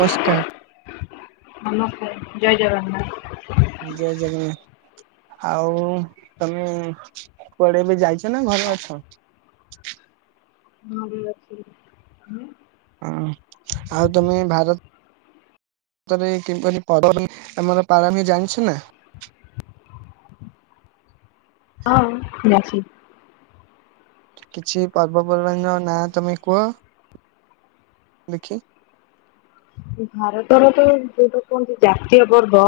ନମସ୍କାର। ନମସ୍କାର ଜୟ ଜଗନ୍ନାଥ। ଜୟ ଜଗନ୍ନ ଆଉ ତମେ କୁଆଡେ ଏ ବି ଯାଇଛ ନା ଘରେ ଅଛ? ଘରେ ଅଛି। ହଁ ଆଉ ତମେ ଭାରତ ରେ କିପରି ପର୍ବ ପାଳନ କରନ୍ତି ଜାଣିଛ ନା? ହଁ ଜାଛି? କିଛି ପର୍ବପର୍ବାଣୀ ର ନାଁ ତମେ କୁହ? ଦେଖି। ଭାରତର ତ ଯୋଉଟା କୁହନ୍ତି ଜାତୀୟ ପର୍ବ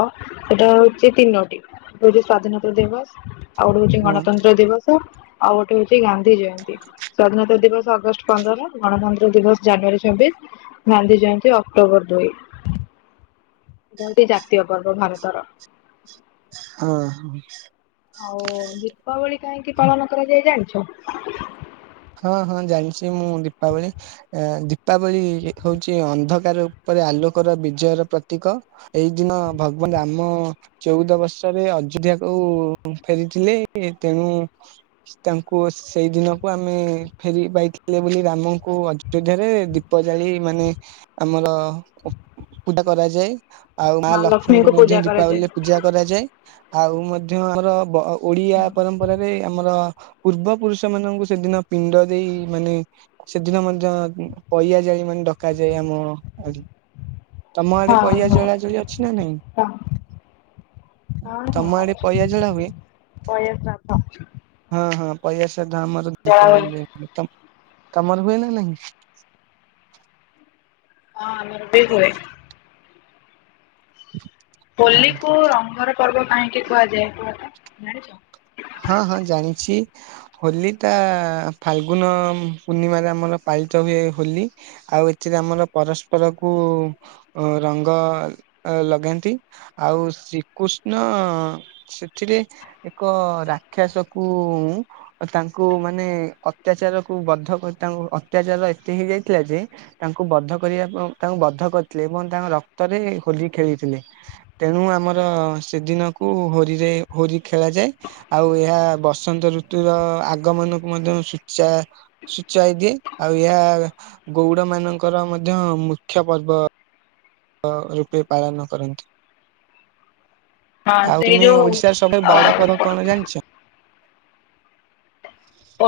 ସେଟା ହଉଛି ତିନୋଟି। ଆଜି ସ୍ୱାଧୀନତା ଦିବସ। ଆଉ ଗୋଟେ ହଉଛି ହଁ ଗଣତନ୍ତ୍ର ଦିବସ ଆଉ ଗୋଟେ ହଉଛି ଗାନ୍ଧୀ ଜୟନ୍ତୀ ସ୍ଵାଧୀନତା ଦିବସ ଅଗଷ୍ଟ ପନ୍ଦର ଗଣତନ୍ତ୍ର ଦିବସ ଜାନୁୟାରୀ ଛବିଶ ଗାନ୍ଧୀ ଜୟନ୍ତୀ ଅକ୍ଟ ଅକ୍ଟୋବର ଦୁଇ ଜାତୀୟ ପର୍ବ ଭାରତର। ହଁ। ଆଉ ଦୀପାବଳି କାହିଁକି ପାଳନ କରାଯାଏ ଜାଣିଛ? ହଁ ହଁ ଜାଣିଛି ମୁଁ ଦୀପାବଳି ଏ ଦୀପାବଳି ହଉଛି ଅନ୍ଧକାର ଉପରେ ଆଲୋକର ବିଜୟ ର ପ୍ରତୀକ ଏଇଦିନ ଭଗବାନ ରାମ ଚଉଦ ବର୍ଷରେ ଅଯୋଧ୍ୟାକୁ ଫେରିଥିଲେ ତେଣୁ ତାଙ୍କୁ ସେଇଦିନକୁ ଆମ ମେ ଫେରି ପାଇଥିଲେ ବୋଲି ରାମଙ୍କୁ ଅଯୋଧ୍ୟାରେ ଦୀପ ଜାଳି ମାନେ ଆମର [unintelligible] କରାଯାଏ। ଆଉ ମା ଲକ୍ଷ୍ମୀଙ୍କୁ ମଧ୍ୟ ଦୀପାବଲିରେ ପୂଜା କରାଯାଏ ଆଉ ମଧ୍ୟ ଆମର ବ ଓଡିଆ ପରମ୍ପରାରେ ଆମର ପୂର୍ବପୁରୁଷମାନଙ୍କୁ ସେଦିନ ପିଣ୍ଡ ଦେଇ ମାନେ ସେଦିନ ମଧ୍ୟ ପଇଆ ଯାଇ ମାନେ ଡକାଯାଏ ଆମ ଆଡ଼େ ତମ ହଁ ଆଡେ ପହିଆ ହଁ ଜଳାଜଳି ଅଛି ନା ନାଇଁ? ହଁ ହଁ ତମ ହ ଆଡେ ଅଛି ପଇଆ ଜଳା ହୁଏ ପଇଆ ଶ୍ରାଦ୍ଧ ଅଛି। ହଁ ହଁ ପାହିଆ ଶ୍ରାଦ୍ଧ ଆମର ବଳି ଦୀପାବଳି ହୁଏ ତମ୍ ତମର ହୁଏ ନା ନାହିଁ? ହଁ ଆମର ବି ହୁଏ। [unintelligible] ହୋଲି କୁ ରଙ୍ଗର ପର୍ବ କାହିଁକି କୁହାଯାଏ କୁହ ତ ଜାଣିଛ? ହଁ ହଁ ଜାଣିଛି। ହୋଲି ଟା ଫାଲଗୁନ ପୂର୍ଣ୍ଣିମାରେ ଆମର ପାଳିତ ହୁଏ ହୋଲି। ଆଉ ଏଥିରେ ଆମର ପରସ୍ପର କୁ ଅ ରଙ୍ଗ ଅ ଲଗାନ୍ତି ଆଉ ଶ୍ରୀକୃଷ୍ଣ ସେଥିରେ ଏକ ରାକ୍ଷସ କୁ ଓ ତାଙ୍କୁ ମାନେ ଅତ୍ୟଚାରକୁ ବଦ୍ଧ କରି ତାଙ୍କୁ ଅତ୍ୟାଚାର ଏତେ ହେଇଯାଇଥିଲା ଯେ ତାଙ୍କୁ ବଦ୍ଧ କରିବା ତାଙ୍କୁ ବଦ୍ଧ କରିଥିଲେ ଏବଂ ତାଙ୍କ ରକ୍ତରେ ହୋଲି ଖେଳିଥିଲେ। ତେଣୁ ଆମର ସେଦିନକୁ ହୋରିରେ ହୋରି ଖେଳ ଯାଏ। ଆଉ ଏହା ବସନ୍ତ ଋତୁର ଆଗମନକୁ ମଧ୍ୟ ସୁୂଚା ସୂଚାଇ ଦିଏ ଆଉ ଏହା ଗଉଡମାନଙ୍କର ମଧ୍ୟ ମୁଖ୍ୟ ପର୍ବ ଅ ରୂପେ ପାଳନ କରନ୍ତି। ହଁ ଆଉ ସେଇ ତୁମେ ଯୋଉ ଓଡିଶାର ସବୁଠୁ ବଡ ଅ ପର୍ବ କଣ ଜାଣିଛ?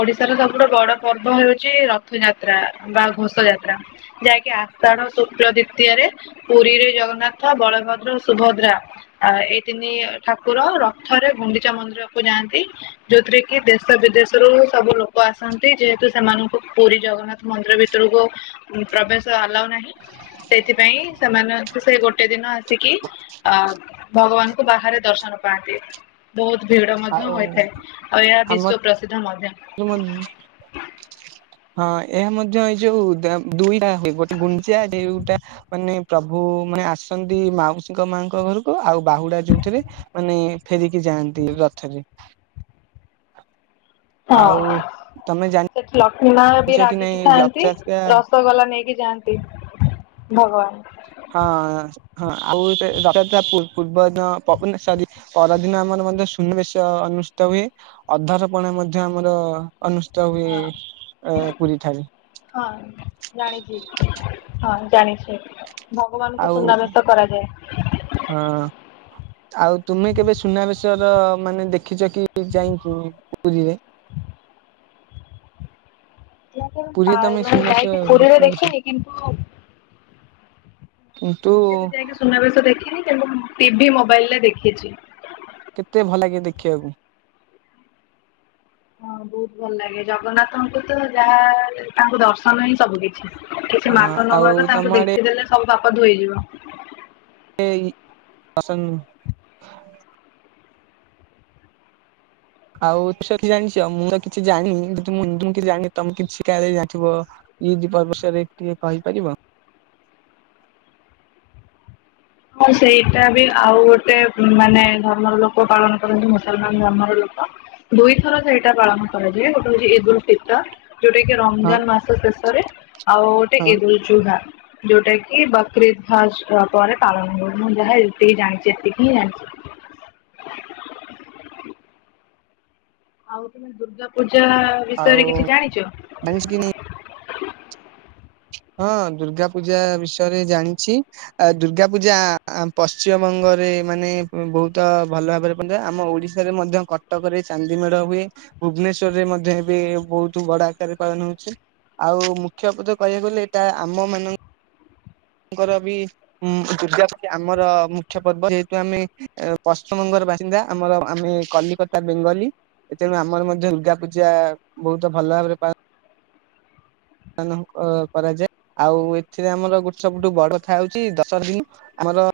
ଓଡିଶାର ସବୁଠୁ ବଡ ପର୍ବ ହେଉଛି ରଥଯାତ୍ରା ବା ଘୋଷ ଯାତ୍ରା। ଯାହାକି ଆଷାଢ ଶୁକ୍ଳ ଦ୍ଵିତୀୟାରେ ପୁରୀରେ ଜଗନ୍ନାଥ, ବଳଭଦ୍ର ଓ ସୁଭଦ୍ରା ଆ ଏଇ ତିନି ଠାକୁର ରଥରେ ଗୁଣ୍ଡିଚା ମନ୍ଦିରକୁ ଯାଆନ୍ତି। ଯୋଉଥିରେ କି ଦେଶ ବିଦେଶ ରୁ ସବୁ ଲୋକ ଆସନ୍ତି ଯେହେତୁ ସେମାନଙ୍କୁ ପୁରୀ ଜଗନ୍ନାଥ ମନ୍ଦିର ଭିତରକୁ ଉଁ ପ୍ରବେଶ ଆଲାଉ ନାହିଁ ସେଇଥିପାଇଁ ସେମାନଙ୍କୁ ସେ ଗୋଟେ ଦିନ ଆସିକି ଅ ଭଗବାନଙ୍କୁ ବାହାରେ ଦର୍ଶନ ପାଆନ୍ତି। ବହୁତ ଭିଡ ମଧ୍ୟ ଆଉ ହୋଇଥାଏ ଆଉ ଏହା ଆମ ବିଶ୍ୱ ପ୍ରସିଦ୍ଧ ମଧ୍ୟ। [unintelligible] ହଁ ଏହା ମଧ୍ୟ ଏଇ ଯୋଉ ଦ ଦୁଇଟା ହୁଏ ଗୋଟେ ଗୁଣ୍ଡିଚା ଆଉ ଗୋଟେ [unintelligible] ମାନେ ପ୍ରଭୁ ମାନେ ଆସନ୍ତି ମାଉସୀଙ୍କ ମାଙ୍କ ଘରକୁ ଆଉ ବାହୁଡା ଯୋଉଥିରେ ମାନେ ଫେରିକି ଯାଆନ୍ତି ରଥରେ। ହଁ ଆଉ ତମେ ଜାଣ ସେଠି ଲକ୍ଷ୍ମୀ ମା ବି ରାଗିକି ଥାଆନ୍ତି ରସ ସଗୋଲା ନେଇକି ଯାଆନ୍ତି ଭଗବାନ। ହଁ ହଁ ହଁ ଆଉ ଗୋଟେ ରଥଯାତ୍ରା ପୂ ପୂର୍ବଦିନ [unintelligible] ସରି ପରଦିନ ଆମର ମଧ୍ୟ ସୁନିବେଶ ଅନୁଷ୍ଠିତ ହୁଏ ଅଧାର ପଣା ମଧ୍ୟ ଆମର ଅନୁଷ୍ଠିତ ହୁଏ ହଁ ଅ ପୁରୀ ଠାରେ। ହଁ ଜାଣିଛି ହଁ ଜାଣିଛି। ଭଗବାନଙ୍କୁ ଆଉ ସୁନାବେଶ କରାଯାଏ। ହଁ। ଆଉ ତୁମେ କେବେ ସୁନାବେଶର ମାନେ ଦେଖିଛ କି ଯାଇକି ପୁରୀରେ? ପୁରୀ ତମେ ମାନେ ସୁନାସ ଯାଇକି ପୁରୀରେ ଦେଖିବାଛ ଦେଖିନି କିନ୍ତୁ କିନ୍ତୁ କେବେ ଯାଇକି ସୁନାବେଶ ଦେଖିନି କିନ୍ତୁ ଟିଭି ମୋବାଇଲରେ ଦେଖିଛି। କେତେ ଭଲ ଲାଗେ ଦେଖିବାକୁ? ହଁ ବହୁତ ଭଲ ଲାଗେ ଜଗନ୍ନାଥଙ୍କୁ ତ ଯାହା ତାଙ୍କ ଦର୍ଶନ ହିଁ ସବୁ କିଛି।। ଅ କିଛି ମାଗ ନ ଆଉ ମାଗ ତମ ତାଙ୍କୁ ଦେଖିଦେଲେ ସବୁ ବାପ ଧୋଇଯିବ। ହେଇ [unintelligible] ଆଉ ଯି ଜାଣିଛ ମୁଁ ତ କିଛି ଜାଣିନି ଯଦି ମୁଁ ତ କିଛି ଜାଣିି ତମେ କିଛି ଶା ଜାଥିବ? ଇଦ୍ ପର୍ବଷରେ କିଏ କହିପାରିବ? ହଁ ସେଇଟା ବି ଆଉ ଗୋଟେ ମାନେ ଧର୍ମର ଲୋକ ପାଳନ କରନ୍ତି ମୁସଲମାନ ଧର୍ମର ଲୋକ। ଦୁଇଥର ସେଇଟା ପାଳନ କରାଯାଏ ଗୋଟେ ହଉଛି ଇଦ୍ଦୁଲ୍ ଫେତଲ୍। ଯୋଉଟା କି ହଁ ରମଜାନ ମାସ ଶେଷରେ ଆଉ ଗୋଟେ ହଁ ଇଦୁଲୁ ଚୁହା ଯୋଉଟା କି ବକ୍ରିଦ୍ ଫାଷ୍ଟ୍ ପରେ ପାଳଙ୍ଗ ମୁଁ ଯାହା ଏତିକି ଜାଣିଛି ଏତିକି ହିଁ ଜାଣିଛି। ଆଉ ତମେ ଦୁର୍ଗା ପୂଜା ଆଉ ବିଷୟରେ କିଛି ଜାଣିଚ? [unintelligible] ହଁ ଦୁର୍ଗା ପୂଜା ବିଷୟରେ ଜାଣିଛି। ଆ ଦୁର୍ଗା ପୂଜା ପଶ୍ଚିମବଙ୍ଗରେ ମାନେ ବହୁତ ଭଲ ଭାବରେ ପୂଜା ଆମ ଓଡିଶ ରେ ମଧ୍ୟ କଟକରେ ଚାନ୍ଦି ମେଢ ହୁଏ। ଭୁବନେଶ୍ଵରରେ ମଧ୍ୟ ଏବେ ବହୁତ ବଡ ଆକାରରେ ପାଳନ ହଉଛି ଆଉ ମୁଖ୍ୟ ତ ଯୋଉ କହିବାକୁଗଲେ ଏଇଟା ଆମ ମାନଙ୍କ ଙ୍କର ବି ଉଁ ପୂଜାଛି ଆମର ମୁଖ୍ୟ ପର୍ବ ଯେହେତୁ ଆମେ ପଶ୍ଚିମବଙ୍ଗର ବାସିନ୍ଦା ଆମର ଆମେ କଲିକତା ବେଙ୍ଗଲୀ ତେଣୁ ଆମର ମଧ୍ୟ ଦୁର୍ଗା ପୂଜା ବହୁତ ଭଲ ଭାବରେ ପାଳନ ପାଳନ ଅ କରାଯାଏ। ଆଉ ଏଥିରେ ଆମର ଗୋଟେ ସବୁଠୁ ବଡ କଥା ହଉଛି ଦଶ ଦିନ ଆମର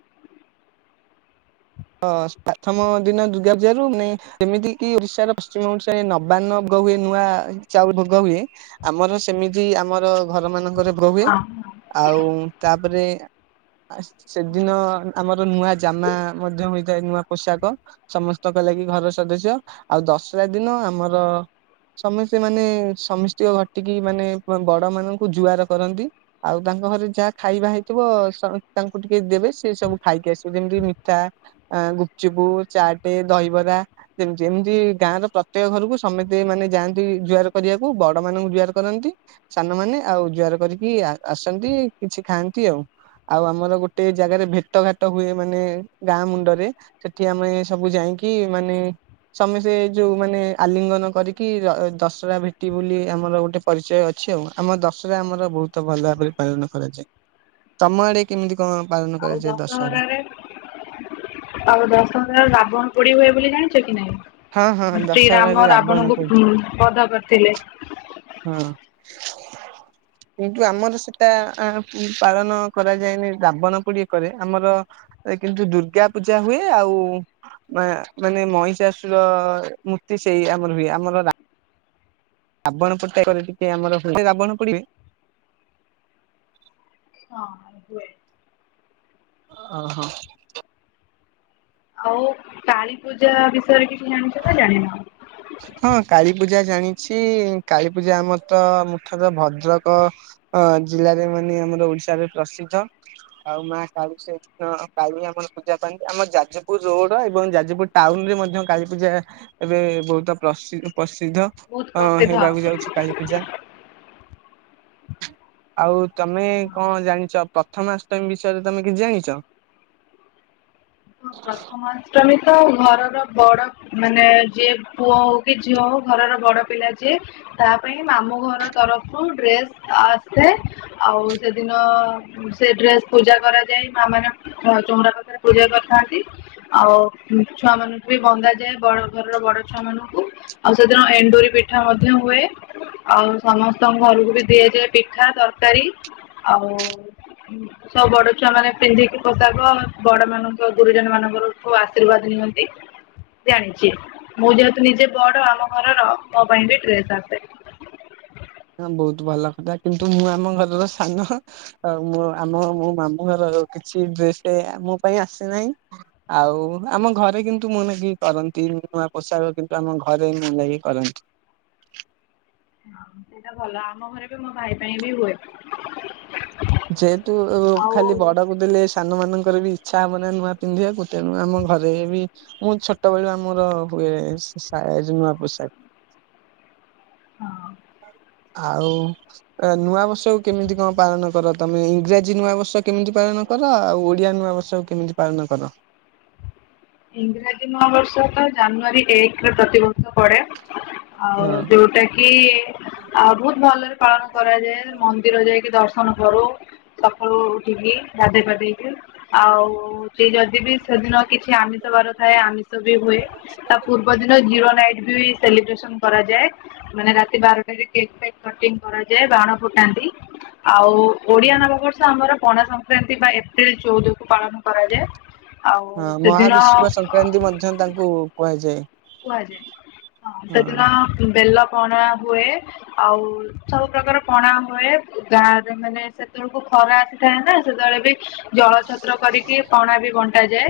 ହଁ ପ୍ରଥମ ଦିନ ଦୁର୍ଗା ପୂଜାରୁ ଯେମିତି କିି ଓଡ଼ିଶାର ପଶ୍ଚିମ ଓଡ଼ିଶାରେ ନ ବାନ ଗହୁଏ ନୂଆ ଚାଉଳ ଗ ହଏ ଆମର ସେମିତି ଆମର ଘର ମାନଙ୍କରେ ଭୋଗ ହୁଏ। ହଁ ଆଉ ତାପରେ ସେଦିନ ଆମର ନୂଆ ଜାମା ମଧ୍ୟ ହୋଇଥାଏ ନୂଆ ପୋଷାକ। ସମସ୍ତଙ୍କ ଲାଗି ଘର ସଦସ୍ୟ ଆଉ ଦଶରା ଦିନ ଆମର ସମସ୍ତେ ମାନେ ସମସ୍ତ ଘଟିକି ମାନେ ବଡ ମାନଙ୍କୁ ଜୁଆର କରନ୍ତି। ଆଉ ତାଙ୍କ ଘରେ ଯାହା ଖାଇବା ହେଇଥିବ ତାଙ୍କୁ ସ ଟିକେ ଦେବେ ସେି ସବୁ ଖାଇକି ଆସିବେ ଯେମିତି ଚା ଆ ଗୁପୁ ଚୁପୁ ଚାଟେ ଦହିବରା। ତି ଯେମିତି ଗାଁର ପ୍ରତ୍ୟେକ ଘରକୁ ସମସ୍ତେ ମାନେ ଯାଆନ୍ତି ଜୁଆର କରିବାକୁ ବଡ ମାନଙ୍କୁ ଜୁଆର କରନ୍ତି। ସାନମାନେ ଆଉ ଜୁଆର କରିକି ଆସନ୍ତି କିଛି ଖାଆନ୍ତି ଆଉ। ଆଉ ଆମର ଗୋଟେ ଜାଗାରେ ଭେଟଘାତ ହୁଏ ମାନେ ଗାଁ ମୁଣ୍ଡରେ ସେଠି ଆମେ ସବୁ ଯାଇକି ମାନେ ସମେ ସେ ଯୋଉ ମାନେ ଆଲିଙ୍ଗନ କରିକି ଦଶହରା ଭେଟି ବୋଲି ଆମର ଗୋଟେ ପରିଚୟ ଅଛି ଆଉ ଆମ ଦଶହରା ଆମର ବହୁତ ଭଲ ଭାବରେ ପାଳନ କରାଯାଏ। ତମ ଆଡେ କେମିତି କଣ ପାଳନ ଆଉ କରାଯାଏ ଦଶହରା? ଦଶହରାରେ ଆଉ ଦଶହରା ରେ ରାବଣ ପୋଡି ହୁଏ ବୋଲି ଜାଣିଛ କି ନାହିଁ? ହଁ ହଁ ଦଶହରାରେ ଶ୍ରୀରାମ ରାବଣ ପୋଡି ରାବଣଙ୍କୁ ବର୍ଦ୍ଧ କରିଥିଲେ। ହୁଁ। କିନ୍ତୁ ଆମର ସେଟା ପାଳନ କରାଯାଏନି ରାବଣ ପୋଡି କରେ ଆମର କିନ୍ତୁ ଦୁର୍ଗା ପୂଜା ହୁଏ ଆଉ ମାନେ ମଇଷାଶୁର ମୂର୍ତ୍ତି ସେଇ ଆମର ହୁଏ ଆମର ରାବଣ ପୋଡି ଟା ଏକରେ ଟିକେ ଆମରଣ ପୋଡିବେ ହଁ ହୁଏ। ଓହୋ। ଆଉ କାଳୀ ପୂଜା ବିଷୟରେ କିଛି ଜାଣି [unintelligible] ହଁ କାଳୀପୂଜା ଜାଣିଛି କାଳୀପୂଜା ଆମର ତ ମୁଠାରେ ଭଦ୍ରକ ହ ଜିଲ୍ଲାରେ ମାନେ ଆମର ଓଡିଶାରେ ପ୍ରସିଦ୍ଧ। ଆଉ ମା କାଳି ସେ କାଳି ଆମର ପୂଜା ପାଆନ୍ତି, ଆମର ଯାଜପୁର ରୋଡ ଏବଂ ଯାଜପୁର ଟାଉନରେ ମଧ୍ୟ କାଳୀପୂଜା ଏବେ ବହୁତ ପ୍ରସି-ପ୍ରସିଦ୍ଧ ବହୁତ ଅ ହେବାକୁ ପ୍ରସିଦ୍ଧ। ଯାଉଛି। କାଳୀପୂଜା। ଆଉ ତମେ କଣ ଜାଣିଚ ପ୍ରଥମାଷ୍ଟମୀ ବିଷୟରେ ତମେ କିଛି ଜାଣିଚ? ହଁ ପ୍ରଥମାଷ୍ଟମୀ ତ ଘରର ବଡ ମାନେ ଯିଏ ପୁଅ ହଉ କି ଝିଅ ହଉ ଘରର ବଡ ପିଲା ଯିଏ ତା ପାଇଁ ମାମୁଁ ଘର ତରଫରୁ ଡ୍ରେସ ଆସେ। ଆଉ ସେଦିନ ସେ ଡ୍ରେସ ପୂଜା କରାଯାଏ ମା ମାନଙ୍କ ଆଁ ଚଉଁରା ପାଖରେ ପୂଜା କର ଥାନ୍ତି ଆଉ ଛୁଆ ମାନଙ୍କୁ ବି ବନ୍ଦା ଯାଏ ବଡ ଘରର ବଡ ଛୁଆ ମାନଙ୍କୁ। ଆଉ ସେଦିନ ଏଣ୍ଡୁରି ପିଠା ମଧ୍ୟ ହୁଏ। ଆଉ ସମସ୍ତଙ୍କ ଘରକୁ ବି ଦିଆଯାଏ ପିଠା ତରକାରୀ, ଆଉ ସବୁ ବଡଛୁଆ ମାନେ ପିନ୍ଧିକି ପୋଷାକ ବଡ ମାନଙ୍କୁ ଓ ଗୁରୁଜନ ମାନଙ୍କରଠୁ ଆଶୀର୍ବାଦ ନିଅନ୍ତି। ଜାଣିଚି, ମୁଁ ଯେହେତୁ ନିଜେ ବଡ ଆମ ଘରର ମୋ ପାଇଁ ବି ଡ୍ରେସ୍ ଆସେ। ହଁ ବହୁତ ଭଲ କଥା କିନ୍ତୁ ମୁଁ ଆମ ଘରର ସାନ। ଆଉ ମୁଁ ଆମ ମୋ ମାମୁଁ ଘରର କିଛି ଡ୍ରେସେ ମୋ ପାଇଁ ଆସିନାହିଁ। ଆଉ ଆମ ଘରେ କିନ୍ତୁ ମୁଁ ନାଗି କରନ୍ତି ନୂଆ ପୋଷାକ କିନ୍ତୁ ଆମ ଘରେ ମୁଁ ନାଗି କରନ୍ତି। ଆଉ ସେଇଟା ଭଲ, ଆମ ଘରେ ବି ମୋ ଭାଇ ପାଇଁ ବି ହୁଏ। ଯେହେତୁ ଆଉ ଖାଲି ବଡକୁ ଦେଲେ ଏସ ସାନମାନଙ୍କର ବି ଇଚ୍ଛା ହବ ନା ନୂଆ ପିନ୍ଧିଆକୁ, ତେଣୁ ଆମ ଘରେ ବି ମୁଁ ଛୋଟବେଳୁ ଆମର ହୁଏ ସା ସାଏଜ ନୂଆ ପୋଷାକ। ହଁ ଆଉ ନୂଆବର୍ଷକୁ କେମିତି କଣ ପାଳନ କର? ତମେ ଇଂରାଜୀ ନୂଆବର୍ଷ କେମିତି ପାଳନ କର, ଆଉ ଓଡ଼ିଆ ନୂଆବର୍ଷକୁ କେମିତି ପାଳନ କର? ଇଂରାଜୀ ନୂଆବର୍ଷ ତ ଜାନୁଆରୀ ଏକରେ ପ୍ରତିବର୍ଷ ପଡ଼େ। ଆଉ ହଁ। ଯୋଉଟା କି ଆଉ ବହୁତ ଭଲରେ ପାଳନ କରାଯାଏ, ମନ୍ଦିର ଯାଇକି ଦର୍ଶନ କରୁ। ସଖାଳୁ ଉଠିକି ଗାଧେଇ ପାଧେଇକି ଆଉ ସେ ଯଦି ବି ସେଦିନ କିଛି ଆମିଷ ବାର ଥାଏ ଆମିଷ ବି ହୁଏ, ତା ପୂର୍ବ ଦିନ ଜି ରୋ ନାଇଟ ବି ସେଲିବ୍ରେସନ କରାଯାଏ, ମାନେ ରାତି ବାରଟାରେ କେକ୍ ଫେକ୍ କଟିଙ୍ଗ୍ କରାଯାଏ ବାଣ ଫୁଟାନ୍ତି, ଆଉ ଓଡିଆ ନବବର୍ଷ ଆମର ପଣା ସଂକ୍ରାନ୍ତି ବା ଏପ୍ରିଲ ଚଉଦକୁ ପାଳନ କରାଯାଏ। ଆଉ ହଁ ସେଦିନ ମହାବିଷୁବ ସଂକ୍ରାନ୍ତି ମଧ୍ୟ ତାଙ୍କୁ କୁହାଯାଏ। କୁହାଯାଏ ହଁ ସେଦିନ ବେଲପଣା ହୁଏ, ଆଉ ସବୁ ପ୍ରକାର ପଣା ହୁଏ, ଗାଁରେ ମାନେ ସେତେବେଳକୁ ଖରା ଆସିଥାଏ ନା ସେତେବେଳେ ବି ଜଳଛତ୍ର କରିକି ପଣା ବି ବଣ୍ଟାାଯାଏ,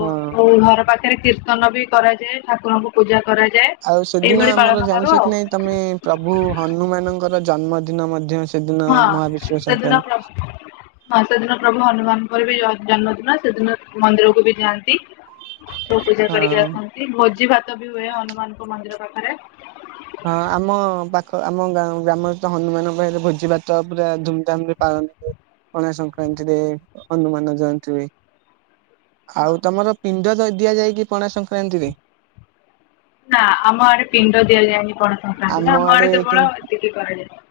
ହଁ। ଘର ପା ଖରେ କୀର୍ତ୍ତନ ବି କରାଯାଏ ଠାକୁରଙ୍କୁ ପୂଜା କରାଯାଏ, ଆଉ ସେଦିନ ଏଇଭଳି ଆମର ପାଳନ କରୁ ଜାଣିଛ କି ଆଉ। ନାଇଁ ତମେ ପ୍ରଭୁ ହନୁମାନଙ୍କର ଜନ୍ମଦିନ ମଧ୍ୟ ସେଦିନ ହଁ ମହାବିଷୁବ ସେଦିନ ସଂକ୍ରାନ୍ତି। ପ୍ରଭୁ ହଁ ସେଦିନ ପ୍ରଭୁ ହନୁମାନଙ୍କର ବି ଜ-ଜନ୍ମଦିନ ସେଦିନ ମନ୍ଦିରକୁ ବି ଯାଆନ୍ତି। ସବୁ ପୂଜା ହଁ କରିକି ଆସନ୍ତି ଭୋଜିଭାତ ବି ହୁଏ ହନୁମାନଙ୍କ ମନ୍ଦିର ପାଖରେ। ହଁ ଆମ ପାଖ ଆମ ଗା ଗ୍ରାମରେ ତ ହନୁମାନ ପାଖେରେ ଭୋଜିଭାତ ପୁରା ଧୁମଧାମ୍ ରେ ପାଳନ୍ତି। ପଣା ସଂକ୍ରାନ୍ତିରେ ହନୁମାନ ଜୟନ୍ତୀ ହୁଏ। ଆଉ ତମର ପିଣ୍ଡ ଦ-ଦିଆଯାଏ କି ପଣା ସଂକ୍ରାନ୍ତିରେ? ନା ଆମ ଆଡେ ପିଣ୍ଡ ଦିଆଯାଏନି ପଣା ସଂକ୍ରାନ୍ତିରେ, ଆମ ଆଡେ କେବଳ ଏତିକି କରାଯାଏ।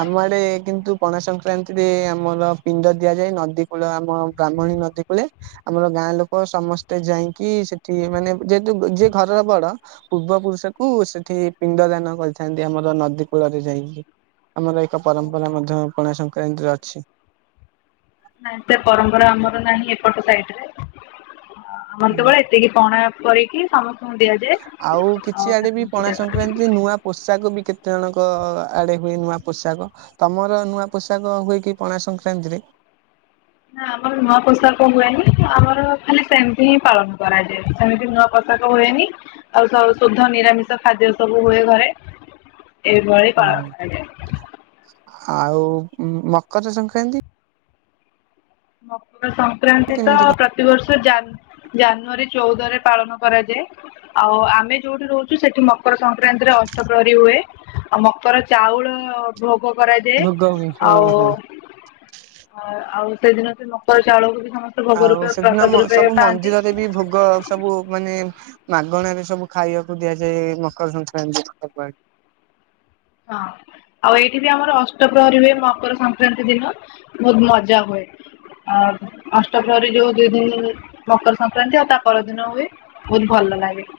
ଆମ ଆଡେ କିନ୍ତୁ ପଣା ସଂକ୍ରାନ୍ତିରେ ଆମର ପିଣ୍ଡ ଦିଆଯାଏ, ନଦୀ କୂଳ ଆମ ବ୍ରାହ୍ମଣୀ ନଦୀ କୂଳେ ଆମର ଗାଁ ଲୋକ ସମସ୍ତେ ଯାଇଁକି ସେଠି ମାନେ ଯେହେତୁ ଯିଏ ଘରର ବଡ ପୂର୍ବପୁରୁଷ କୁ ସେଠି ପିଣ୍ଡ ଦାନ କରିଥାନ୍ତି ଆମର ନଦୀ କୂଳରେ ଯାଇଁକି। ଆମର ଏକ ପରମ୍ପରା ମଧ୍ୟ ପଣା ସଂକ୍ରାନ୍ତିରେ ଅଛି। ନାଇ ସେ ପରମ୍ପରା ଆମର ନାହିଁ ଏପଟ ସାଇଟରେ ଆମର ତ କେବଳ ଏ ସେତିକି ପଣା କରିକି ସମସ୍ତ ଆଉ କିଛି ଆଡେ ବି ପଣା ପୂଜା କରାଯାଏ। ସଂକ୍ରାନ୍ତି ନୂଆ ପୋଷାକ ବି କେତେଜଣଙ୍କ ଆଡ଼େ ହୁଏ ନୂଆ ପୋଷାକ। ତମର ନୂଆ ପୋଷାକ ହୁଏ କି ପଣା ସଂକ୍ରାନ୍ତିରେ? ନା ଆମର ନୂଆ ପୋଷାକ ହୁଏନି ଆମର ଖାଲି ସେମିତି ହିଁ ପାଳନ କରାଯାଏ ସେମିତି ନୂଆ ପୋଷା ପୋଷାକ ହୁଏନି ଆଉ ଶ ଶୁଦ୍ଧ ନିରାମିଷ ଖାଦ୍ୟ ସବୁ ହୁଏ ଘରେ। ଏଇଭଳି ହଁ। ପାଳନ ଆଜ୍ଞା। ଆଉ ମକର ସଂକ୍ରାନ୍ତି? ମକର ସଂକ୍ରାନ୍ତି ତ କେମିତି ପ୍ରତିବର୍ଷ ଜାନ ଜାନୁଆରୀ ଚଉଦରେ ପାଳନ କରାଯାଏ। ଆଉ ଆମେ ଯୋଉଠି ରହୁଚୁ ସେଠି ମକର ସଂକ୍ରାନ୍ତିରେ ଅଷ୍ଟପ୍ରହରୀ ହୁଏ। ଆଉ ମକର ଚାଉଳ ଭୋଗ କରାଯାଏ ଭୋଗ ହୁଏ ହଁ ଆଉ ହଁ। ଆ ଆଉ ସେଦିନ ସେ ମକର ଚାଉଳକୁ ବି ସମସ୍ତେ ଭୋଗ ଆଉ ରୂପେ ସେଦିନ ପ୍ରସାଦ ମ ରୂପେ ସବୁ ପାଆନ୍ତି। ମନ୍ଦିରରେ ବି ଭୋଗ ସବୁ ମାନେ ମାଗଣାରେ ସବୁ ଖାଇଆକୁ ଦିଆଯାଏ ମକର ସଂକ୍ରାନ୍ତି ଦିନ ହଁ ଆଉ ଏଇଠି ବି ଆମର ଅଷ୍ଟପ୍ରହରୀ ହୁଏ ମକର ସଂକ୍ରାନ୍ତି ଦିନ। ବହୁତ ମଜା ହୁଏ। ଆଉ ଅଷ୍ଟ ପ୍ରହରୀ ଯୋଉ ଦି ଦିନ ମକର ସଂକ୍ରାନ୍ତି ଆଉ ତା ପରଦିନ ହୁଏ। ବହୁତ ଭଲ ଲାଗେ।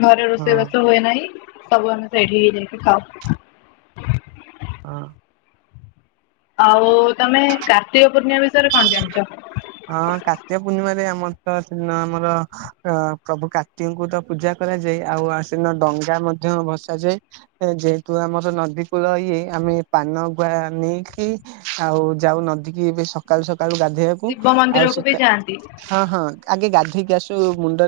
ଘରେ ହଁ ରୋଷେଇବାସ ହୁଏ ନାହିଁ ସବୁ ଆମେ ସେଇଠି ଯାଇକି ଖାଉ। ହଁ ଆଉ ତମେ କାର୍ତ୍ତିକ ପୂର୍ଣ୍ଣିମା ବିଷୟରେ କଣ ଜାଣିଛ? ହଁ କାର୍ତ୍ତିକ ପୂର୍ଣ୍ଣିମାରେରେ ଆମର ତ ଆମର ଅ ପ୍ରଭୁ କାର୍ତ୍ତିକଙ୍କୁ ତ ପୂଜା କରାଯାଏ ଆଉ ଆସିଦିନ ଡଙ୍ଗା ମଧ୍ୟ ଭସାଯାଏ। ଯେହେତୁ ଆମର ନଦୀ କୂଳ ଇଏ ଆମେ ପାନ ଗୁଆ ନେଇକି ଆଉ ଯାଉ ନଦୀ କିି ଏବେ ସକାଳୁ ସକାଳୁ ଗାଧୋଇବା ଶିବ ମନ୍ଦିରକୁ ବି ଯାଆନ୍ତି। ହଁ ହଁ ଆଗେ ଗାଧୋଇକି ଆସୁ ମୁଣ୍ଡରେ